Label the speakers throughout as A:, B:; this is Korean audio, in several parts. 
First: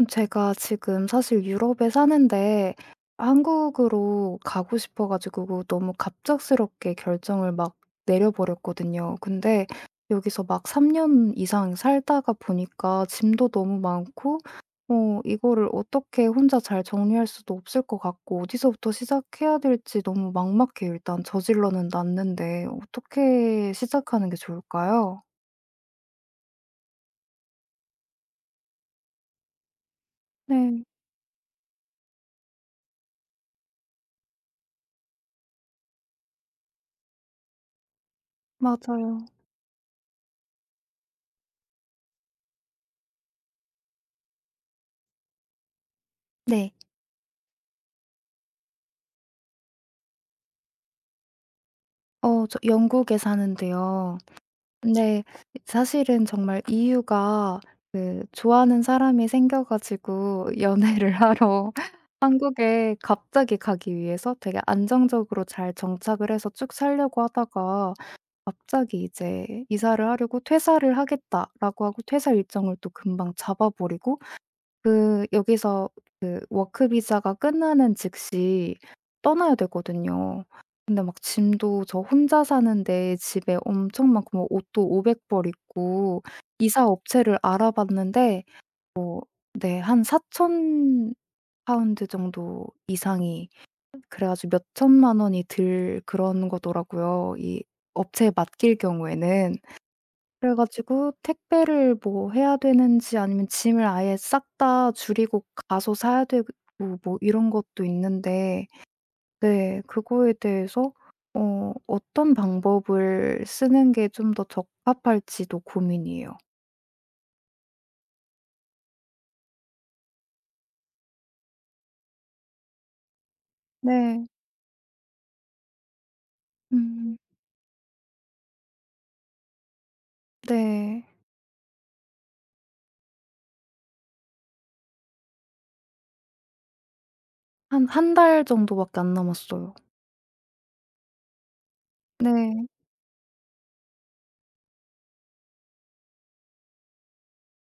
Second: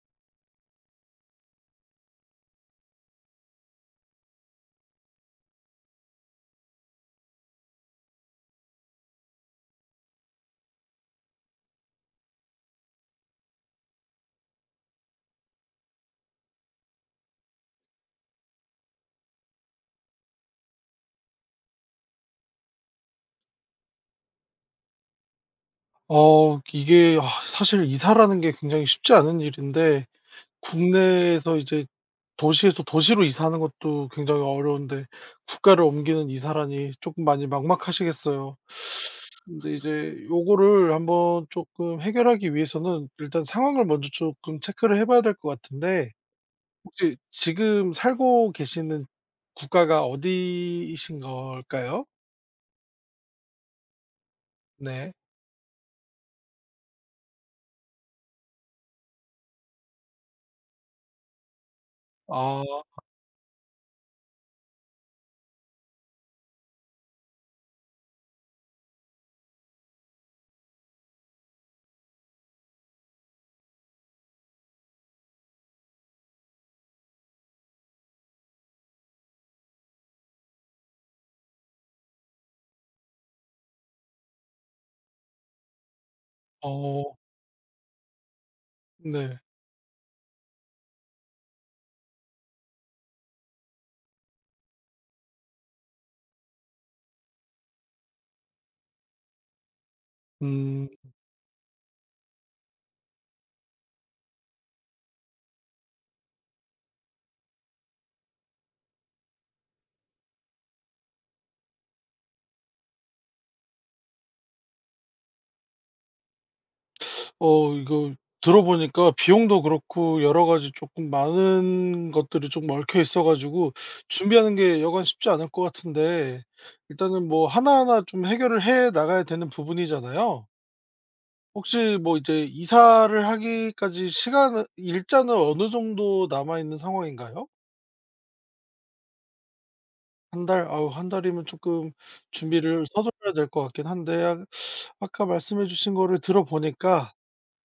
A: 제가 지금 사실 유럽에 사는데 한국으로 가고 싶어 가지고 너무 갑작스럽게 결정을 막 내려 버렸거든요. 근데 여기서 막 3년 이상 살다가 보니까 짐도 너무 많고 이거를 어떻게 혼자 잘 정리할 수도 없을 것 같고 어디서부터 시작해야 될지 너무 막막해요. 일단 저질러는 놨는데 어떻게 시작하는 게 좋을까요?
B: 이게 사실 이사라는 게 굉장히 쉽지 않은 일인데
A: 네.
B: 국내에서 이제 도시에서 도시로 이사하는 것도 굉장히 어려운데 국가를 옮기는 이사라니 조금 많이 막막하시겠어요.
A: 맞아요.
B: 근데 이제 요거를 한번 조금 해결하기 위해서는 일단 상황을 먼저 조금 체크를 해 봐야 될 것 같은데
A: 네.
B: 혹시 지금 살고 계시는 국가가 어디이신 걸까요?
A: 저 영국에 사는데요.
B: 네.
A: 근데 사실은 정말 이유가 그 좋아하는 사람이 생겨 가지고 연애를 하러
B: 아,
A: 한국에 갑자기 가기 위해서 되게 안정적으로 잘 정착을 해서 쭉 살려고 하다가 갑자기 이제 이사를 하려고 "퇴사를 하겠다."라고 하고 퇴사 일정을 또 금방 잡아 버리고 그 여기서 그 워크 비자가 끝나는 즉시 떠나야 되거든요. 근데 막 짐도 저 혼자 사는데 집에 엄청 많고 뭐 옷도 500 벌 있고 이사
B: 어,
A: 업체를 알아봤는데
B: 네.
A: 네 한4천 파운드 정도 이상이 그래 가지고 몇 천만 원이 들 그런 거더라고요, 이 업체에 맡길 경우에는. 그래
B: 음.
A: 가지고 택배를 뭐 해야 되는지 아니면 짐을 아예 싹 다 줄이고 가서 사야 되고 뭐 이런 것도 있는데 네 그거에 대해서 어떤 방법을 쓰는 게 좀 더 적합할지도 고민이에요.
B: 이거 들어보니까 비용도 그렇고 여러 가지 조금 많은 것들이 좀 얽혀 있어 가지고
A: 네.
B: 준비하는 게 여간 쉽지 않을 것 같은데
A: 음.
B: 일단은 뭐 하나하나 좀 해결을 해 나가야 되는 부분이잖아요.
A: 네.
B: 혹시 뭐 이제 이사를 하기까지 시간 일자는 어느 정도 남아 있는 상황인가요?
A: 한 한 달 정도밖에 안 남았어요.
B: 한 달? 아우, 한 달이면 조금
A: 네.
B: 준비를 서둘러야 될 것 같긴 한데 아까 말씀해 주신 거를 들어보니까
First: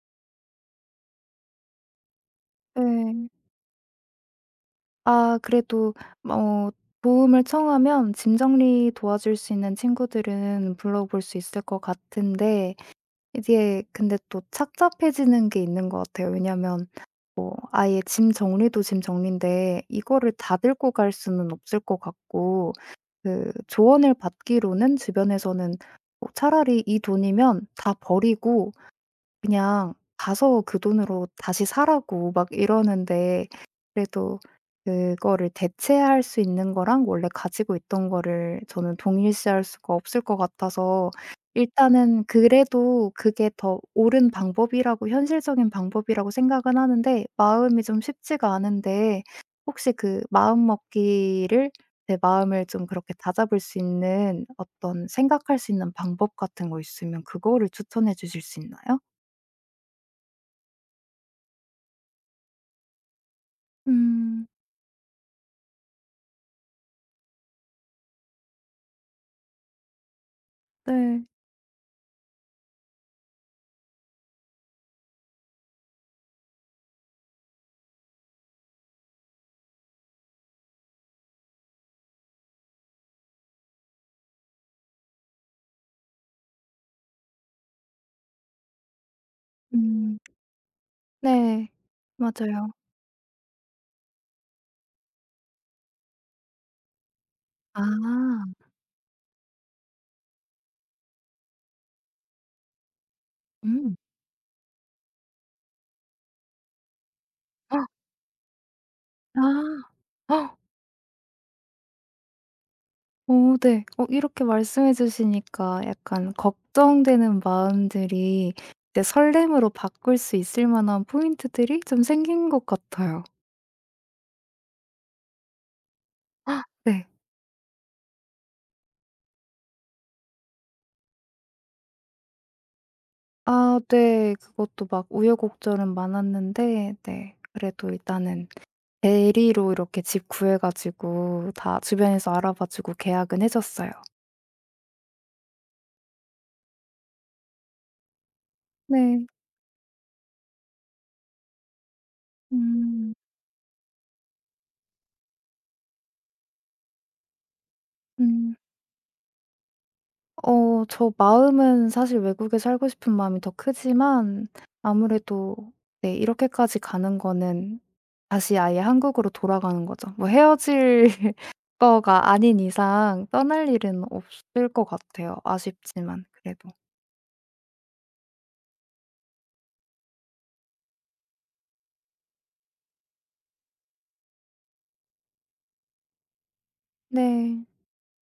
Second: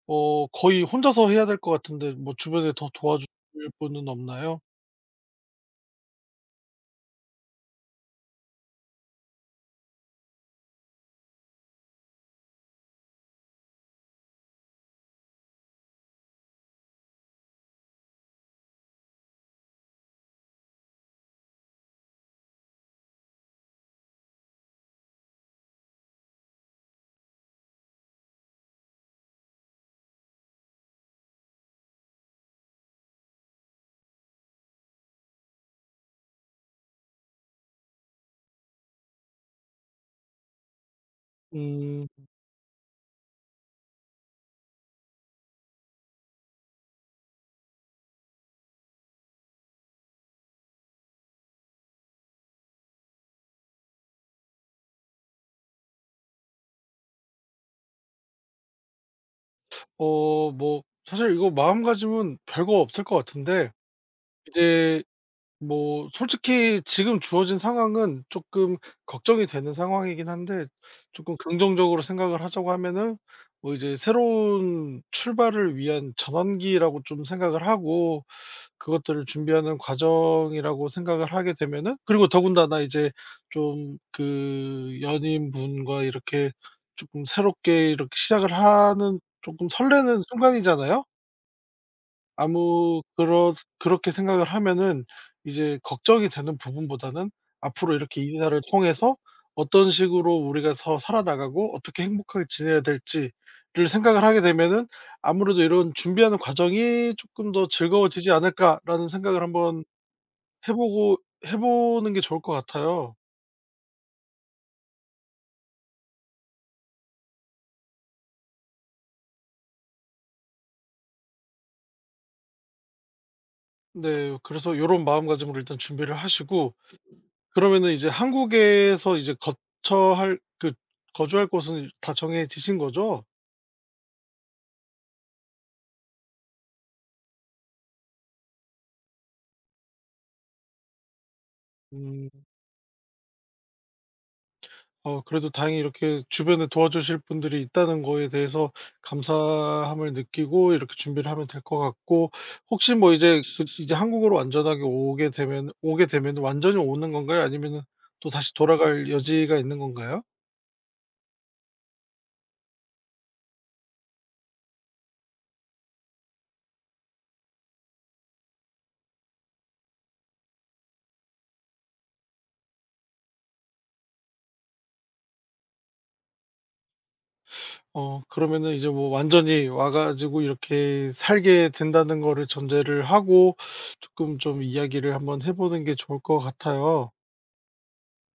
B: 어 거의 혼자서 해야 될 것 같은데 뭐 주변에 더
A: 네.
B: 도와줄 분은 없나요?
A: 아 그래도 어 도움을 청하면 짐 정리 도와줄 수 있는 친구들은 불러볼 수 있을 것 같은데 이게 근데 또 착잡해지는 게 있는 것 같아요. 왜냐면 뭐 아예 짐 정리도 짐 정리인데 이거를 다 들고 갈 수는 없을 것 같고 그 조언을 받기로는 주변에서는 뭐 차라리 "이 돈이면 다 버리고 그냥 가서 그 돈으로 다시 사라고 막 이러는데 그래도 그거를 대체할 수 있는 거랑 원래 가지고 있던 거를 저는 동일시할 수가 없을 것 같아서
B: 음.
A: 일단은 그래도 그게 더 옳은 방법이라고 현실적인 방법이라고 생각은 하는데 마음이 좀 쉽지가 않은데 혹시 그 마음먹기를 제 마음을 좀 그렇게 다잡을 수 있는 어떤 생각할 수 있는 방법 같은 거 있으면 그거를 추천해 주실 수 있나요?
B: 뭐 사실 이거 마음가짐은 별거 없을 것 같은데
A: 음.
B: 이제 뭐 솔직히 지금 주어진 상황은 쪼끔 걱정이 되는 상황이긴 한데
A: 네.
B: 쪼끔 긍정적으로 생각을 하자고 하면은 뭐 이제 새로운 출발을 위한 전환기라고 좀 생각을 하고 그것들을 준비하는 과정이라고 생각을 하게 되면은, 그리고 더군다나 이제 좀 그 연인분과 이렇게 조금 새롭게 이렇게 시작을 하는 조금
A: 음.
B: 설레는 순간이잖아요.
A: 네. 맞아요.
B: 아무 그렇 그렇게 생각을 하면은 이제 걱정이 되는 부분보다는 앞으로 이렇게 이
A: 아.
B: 대사를 통해서 어떤 식으로 우리가 더 살아나가고 어떻게 행복하게 지내야 될지를
A: 음.
B: 생각을 하게 되면은 아무래도 이런 준비하는 과정이 '쪼끔 더
A: 아.
B: 즐거워지지 않을까.'라는 생각을 한번 해 보고 해 보는 게 좋을 것 같아요.
A: 네. 이렇게 말씀해 주시니까 약간 걱정되는 마음들이 이제 설렘으로 바꿀 수 있을 만한 포인트들이 좀 생긴 것 같아요.
B: 네. 그래서 요런 마음가짐으로 일단 준비를 하시고,
A: 네.
B: 그러면은 이제 한국에서 이제 거처 할 그 거주할 곳은 다 정해지신 거죠?
A: 아 네. 그것도 막 우여곡절은 많았는데 네 그래도 일단은 대리로 이렇게 집 구해 가지고 다 주변에서
B: 음.
A: 알아봐 주고 계약은 해 줬어요.
B: 그래도 다행히 이렇게 주변에 도와주실 분들이 있다는 거에 대해서
A: 네.
B: 감사함을 느끼고 이렇게 준비를 하면 될 것 같고, 혹시 뭐
A: 음.
B: 이제 그 이제 한국으로 완전하게 오게 되면, 완전히 오는 건가요? 아니면은 또 다시
A: 음.
B: 돌아갈 여지가 있는 건가요?
A: 저 마음은 사실 외국에 살고 싶은 마음이 더 크지만 아무래도 네 이렇게까지 가는 거는 다시 아예 한국으로 돌아가는 거죠. 뭐 헤어질 거가 아닌 이상 떠날 일은 없을 것 같아요 아쉽지만 그래도.
B: 그러면은 이제 뭐 완전히 와 가지고 이렇게 살게 된다는 거를 전제를 하고 조금 좀 이야기를 한번 해 보는 게 좋을 것 같아요.
A: 네.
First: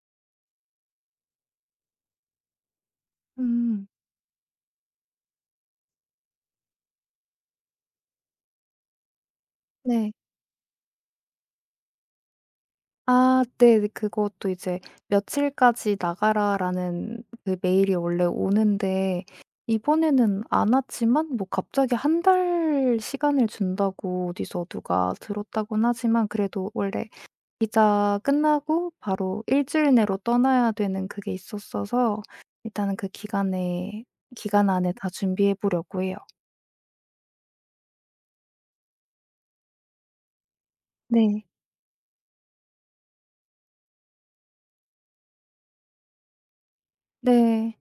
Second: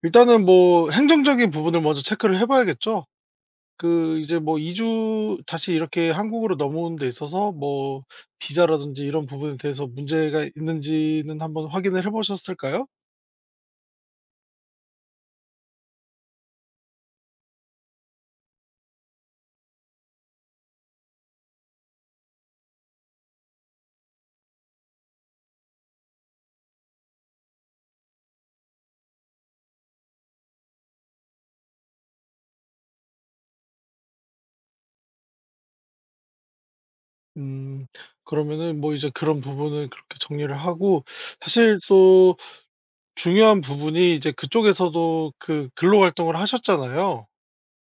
B: 일단은 뭐 행정적인 부분을 먼저 체크를 해 봐야겠죠?
A: 음.
B: 그 이제 뭐 이주 다시 이렇게 한국으로 넘어오는 데 있어서 뭐 비자라든지 이런 부분에 대해서
A: 네.
B: 문제가 있는지는 한번 확인을 해 보셨을까요?
A: 아 네. 네, 그것도 이제 "며칠까지 나가라."라는 그 메일이 원래 오는데 이번에는 안 왔지만 뭐 갑자기 한 달 시간을 준다고 어디서 누가 들었다곤 하지만 그래도 원래 기자 끝나고 바로 일 주일 내로 떠나야 되는 그게 있었어서 일단은 그 기간 안에 다 준비해 보려고 해요.
B: 음. 그러면은 뭐 이제 그런 부분을 그렇게 정리를 하고,
A: 네.
B: 사실 또 중요한 부분이 이제 그쪽에서도 그 근로 활동을 하셨잖아요.
A: 네.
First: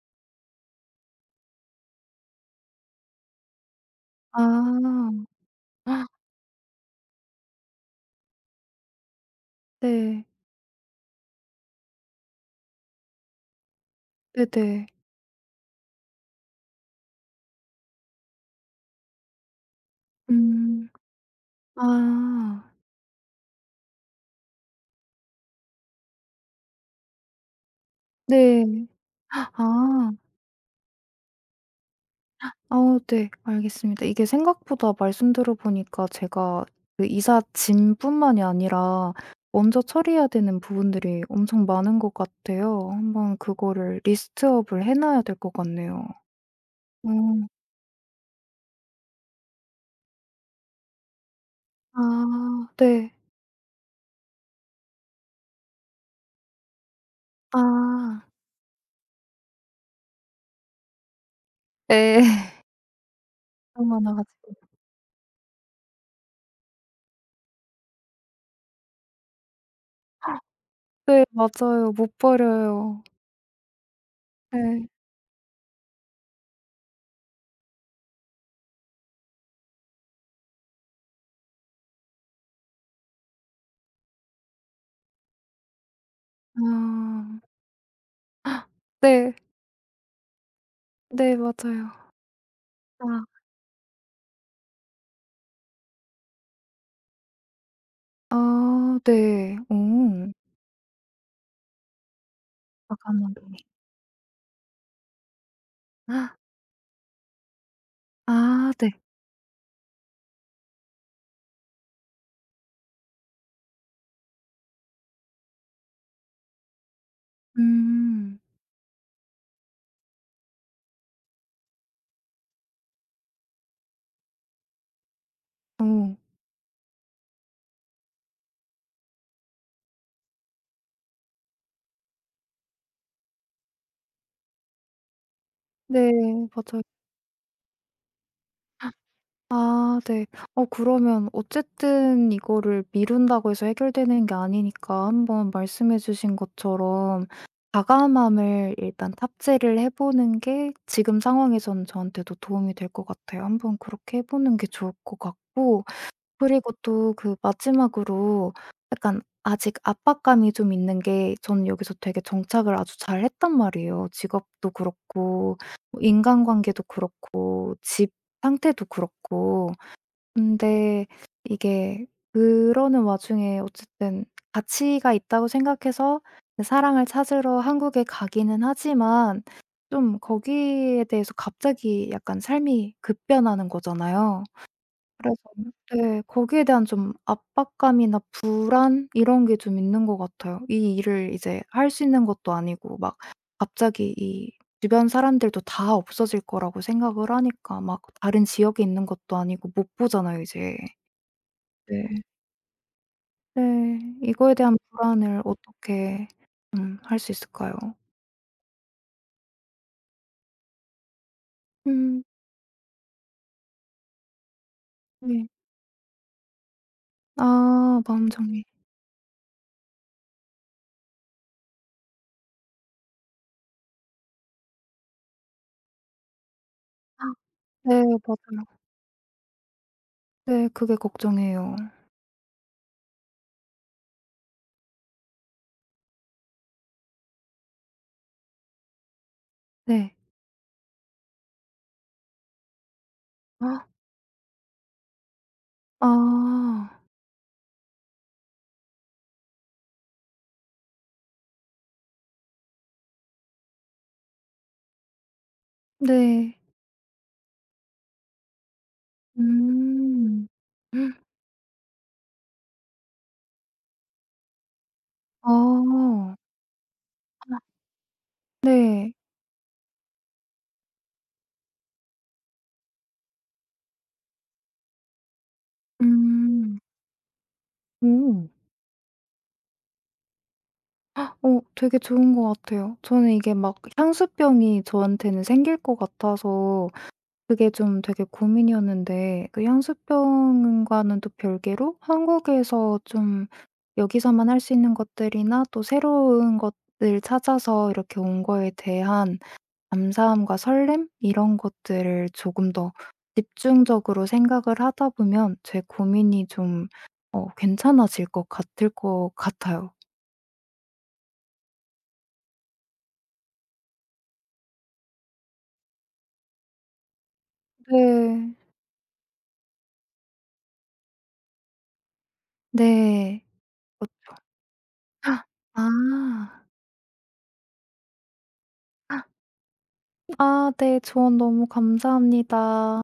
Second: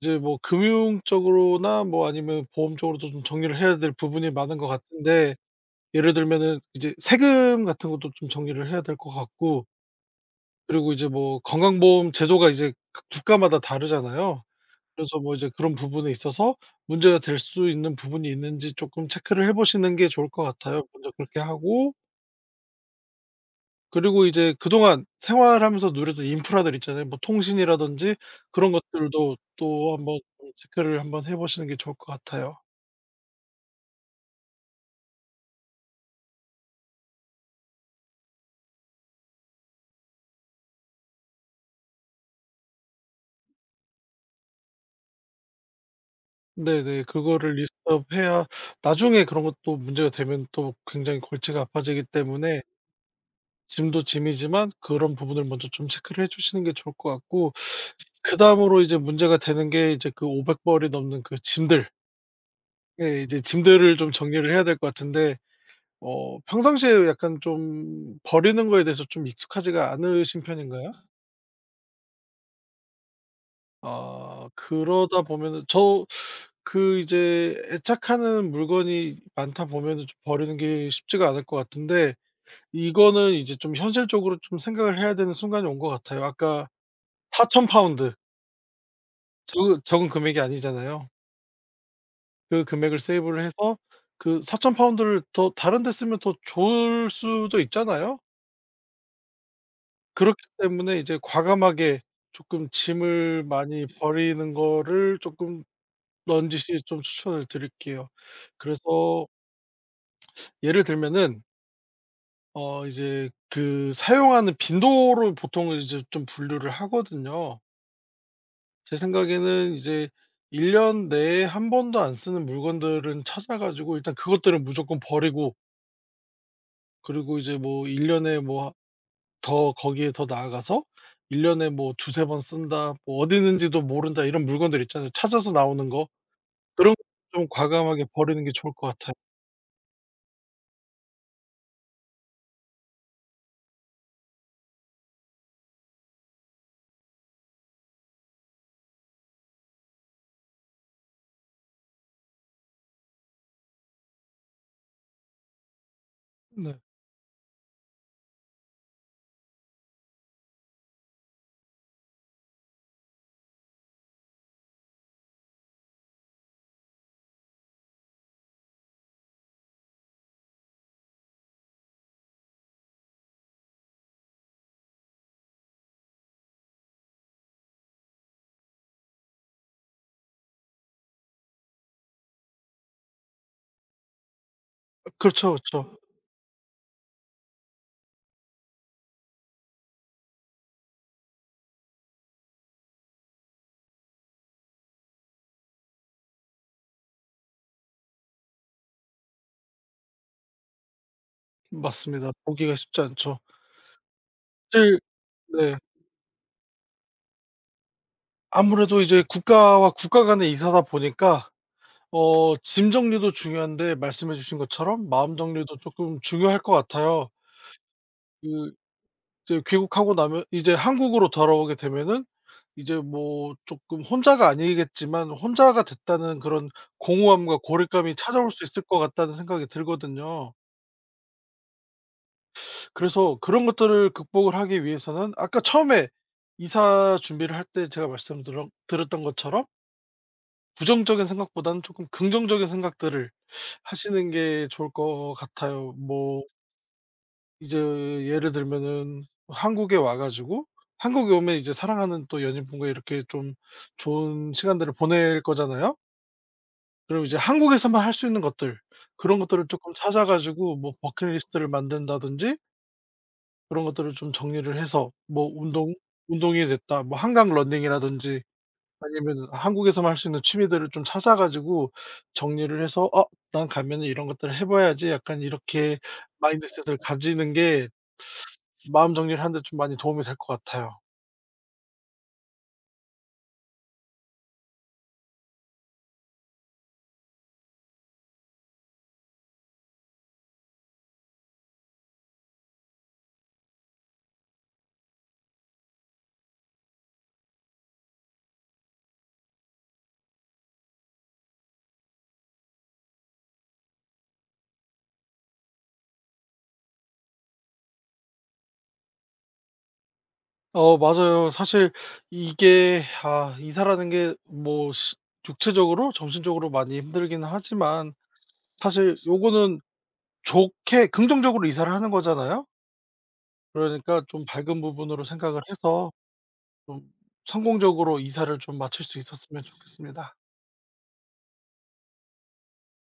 B: 이제 뭐 금융 쪽으로나 뭐 아니면 보험 쪽으로도 좀 정리를 해야 될 부분이 많은 것
A: 아.
B: 같은데, 예를 들면은 이제 세금 같은 것도 좀 정리를 해야 될 것 같고,
A: 네.
B: 그리고 이제 뭐 건강보험 제도가 이제 각 국가마다 다르잖아요.
A: 네네.
B: 그래서 뭐 이제 그런 부분에 있어서 문제가 될 수 있는 부분이 있는지 조금 체크를 해 보시는 게 좋을 것 같아요.
A: 음.
B: 먼저 그렇게 하고,
A: 아.
B: 그리고 이제 그동안 생활하면서 누렸던 인프라들 있잖아요. 뭐 통신이라든지 그런
A: 네.
B: 것들도 또
A: 아.
B: 한번 좀 체크를 한번 해 보시는 게 좋을 것 같아요.
A: 네. 알겠습니다. 이게 생각보다 말씀 들어보니까 제가 그 이사 짐뿐만이 아니라 먼저 처리해야 되는 부분들이 엄청 많은 것 같아요. 한번 그거를 리스트업을 해 놔야 될 것 같네요.
B: 네네.
A: 음,
B: 그거를 리스트업 해야 나중에 그런 것도 문제가 되면 또 굉장히 골치가 아파지기 때문에
A: 아 네.
B: 짐도 짐이지만 그런 부분을 먼저 좀 체크를 해 주시는 게 좋을 것 같고,
A: 아.
B: 그다음으로 이제 문제가 되는 게 이제 그 500 벌이 넘는 그 짐들,
A: 네.
B: 예, 이제
A: 너무
B: 짐들을 좀
A: 많아
B: 정리를 해야
A: 가지고.
B: 될 것 같은데, 평상시에 약간 좀 버리는 거에 대해서 좀 익숙하지가 않으신 편인가요?
A: 네 맞아요. 못 버려요. 네.
B: 그러다 보면은 저, 그 이제 애착하는 물건이 많다 보면은 좀 버리는 게 쉽지가 않을 것 같은데, 이거는 이제 좀 현실적으로 좀 생각을 해야 되는 순간이 온 것 같아요. 아까
A: 아.
B: 4,000 파운드,
A: 네.
B: 적은 금액이 아니잖아요.
A: 네 맞아요.
B: 그 금액을
A: 아.
B: 세이브를 해서 그 4,000 파운드를 더 다른 데 쓰면 더 좋을 수도 있잖아요.
A: 아 네. 오.
B: 그렇기 때문에 이제 과감하게 쪼끔 짐을
A: 과
B: 많이 버리는 거를 쪼끔 넌지시 좀 추천을 드릴게요.
A: 아
B: 그래서
A: 네.
B: 예를 들면은 이제 그 사용하는 빈도로 보통은 이제 좀 분류를 하거든요.
A: 음.
B: 제 생각에는 이제 1년 내에 한 번도 안 쓰는 물건들은 찾아 가지고 일단 그것들은 무조건 버리고,
A: 어.
B: 그리고 이제 뭐 1년에 년에 뭐 더 거기에 더 나아가서 1년에 년에 뭐 두세 번 쓴다, 뭐 어디 있는지도 모른다, 이런 물건들 있잖아요. 찾아서 나오는 거.
A: 네. 맞아요.
B: 그런 좀 과감하게 버리는 게 좋을 것 같아요.
A: 아 네. 그러면 어쨌든 이거를 미룬다고 해서 해결되는 게 아니니까 한번 말씀해 주신 것처럼 과감함을 일단 탑재를 해 보는 게 지금 상황에서는 저한테도 도움이 될 것 같아요. 한번 그렇게 해 보는 게 좋을 것 같고 그리고
B: 네.
A: 또 그 마지막으로 약간 아직 압박감이 좀 있는 게 저는 여기서 되게 정착을 아주 잘했단 말이에요. 직업도 그렇고 뭐 인간관계도 그렇고 집 상태도 그렇고. 근데 이게 그러는 와중에 어쨌든 가치가 있다고 생각해서 사랑을 찾으러 한국에 가기는 하지만 좀 거기에 대해서 갑자기 약간 삶이 급변하는 거잖아요. 그래서
B: 그렇죠, 그렇죠.
A: 네 거기에 대한 좀 압박감이나 불안 이런 게 좀 있는 것 같아요. 이 일을 이제 할 수 있는 것도 아니고 막 갑자기 이 주변 사람들도 다 없어질 거라고 생각을 하니까 막 다른 지역에 있는 것도 아니고 못 보잖아요 이제. 네.
B: 맞습니다. 보기가 쉽지 않죠.
A: 네. 이거에 대한
B: 사실
A: 불안을
B: 네.
A: 어떻게 좀 할 수 있을까요?
B: 아무래도 이제 국가와 국가 간의 이사다 보니까
A: 음.
B: 짐 정리도 중요한데, 말씀해 주신 것처럼 마음
A: 네.
B: 정리도 쪼끔 중요할 것 같아요.
A: 아 마음 정리.
B: 그 이제 귀국하고 나면, 이제 한국으로 돌아오게 되면은 이제 뭐 조금 혼자가 아니겠지만 '혼자가 됐다는 그런
A: 아,
B: 공허함과
A: 네
B: 고립감이 찾아올 수
A: 맞아요.
B: 있을 것 같다.'는 생각이 들거든요.
A: 네 그게 걱정이에요.
B: 그래서 그런 것들을 극복을 하기 위해서는, 아까 처음에 이사 준비를 할 때 제가 말씀드렸 던 것처럼
A: 네.
B: 부정적인 생각보다는 조금 긍정적인 생각들을
A: 아.
B: 하시는 게 좋을 것 같아요.
A: 아,
B: 뭐 이제 예를 들면은 한국에 와 가지고, 한국에 오면 이제 사랑하는 또 연인분과 이렇게 좀 좋은 시간들을 보낼 거잖아요.
A: 네.
B: 그리고 이제 한국에서만 할 수 있는 것들, 그런 것들을 조금 찾아
A: 음.
B: 가지고 뭐 버킷리스트를 만든다든지 그런 것들을 좀 정리를 해서, 뭐
A: 아.
B: 운동이 됐다 뭐 한강 러닝이라든지 아
A: 네.
B: 니면 한국에서만 할 수 있는 취미들을 좀 찾아 가지고 정리를 해서 '어, 난 가면은 이런 것들을 해 봐야지.' 약간 이렇게
A: 음.
B: 마인드셋을 가지는 게
A: 오.
B: 마음 정리를 하는 데 좀 많이 도움이 될 것 같아요.
A: 되게 좋은 것 같아요. 저는 이게 막 향수병이 저한테는 생길 것 같아서 그게 좀 되게 고민이었는데 그 향수병과는 또 별개로 한국에서 좀 여기서만 할 수 있는 것들이나 또 새로운 것들 찾아서 이렇게 온 거에 대한 감사함과 설렘 이런 것들을 조금 더 집중적으로 생각을 하다 보면 제 고민이 좀 괜찮아질 것 같을 것 같아요.
B: 맞아요. 사실 이게 이사라는 게 뭐 육체적으로 정신적으로 많이 힘들기는 하지만,
A: 네.
B: 사실 요거는 좋게 긍정적으로 이사를 하는 거잖아요.
A: 네. 엇
B: 그러니까 좀 밝은 부분으로
A: 아.
B: 생각을 해서 좀 성공적으로 이사를 좀 마칠 수 있었으면 좋겠습니다.
A: 아 네. 조언 너무 감사합니다.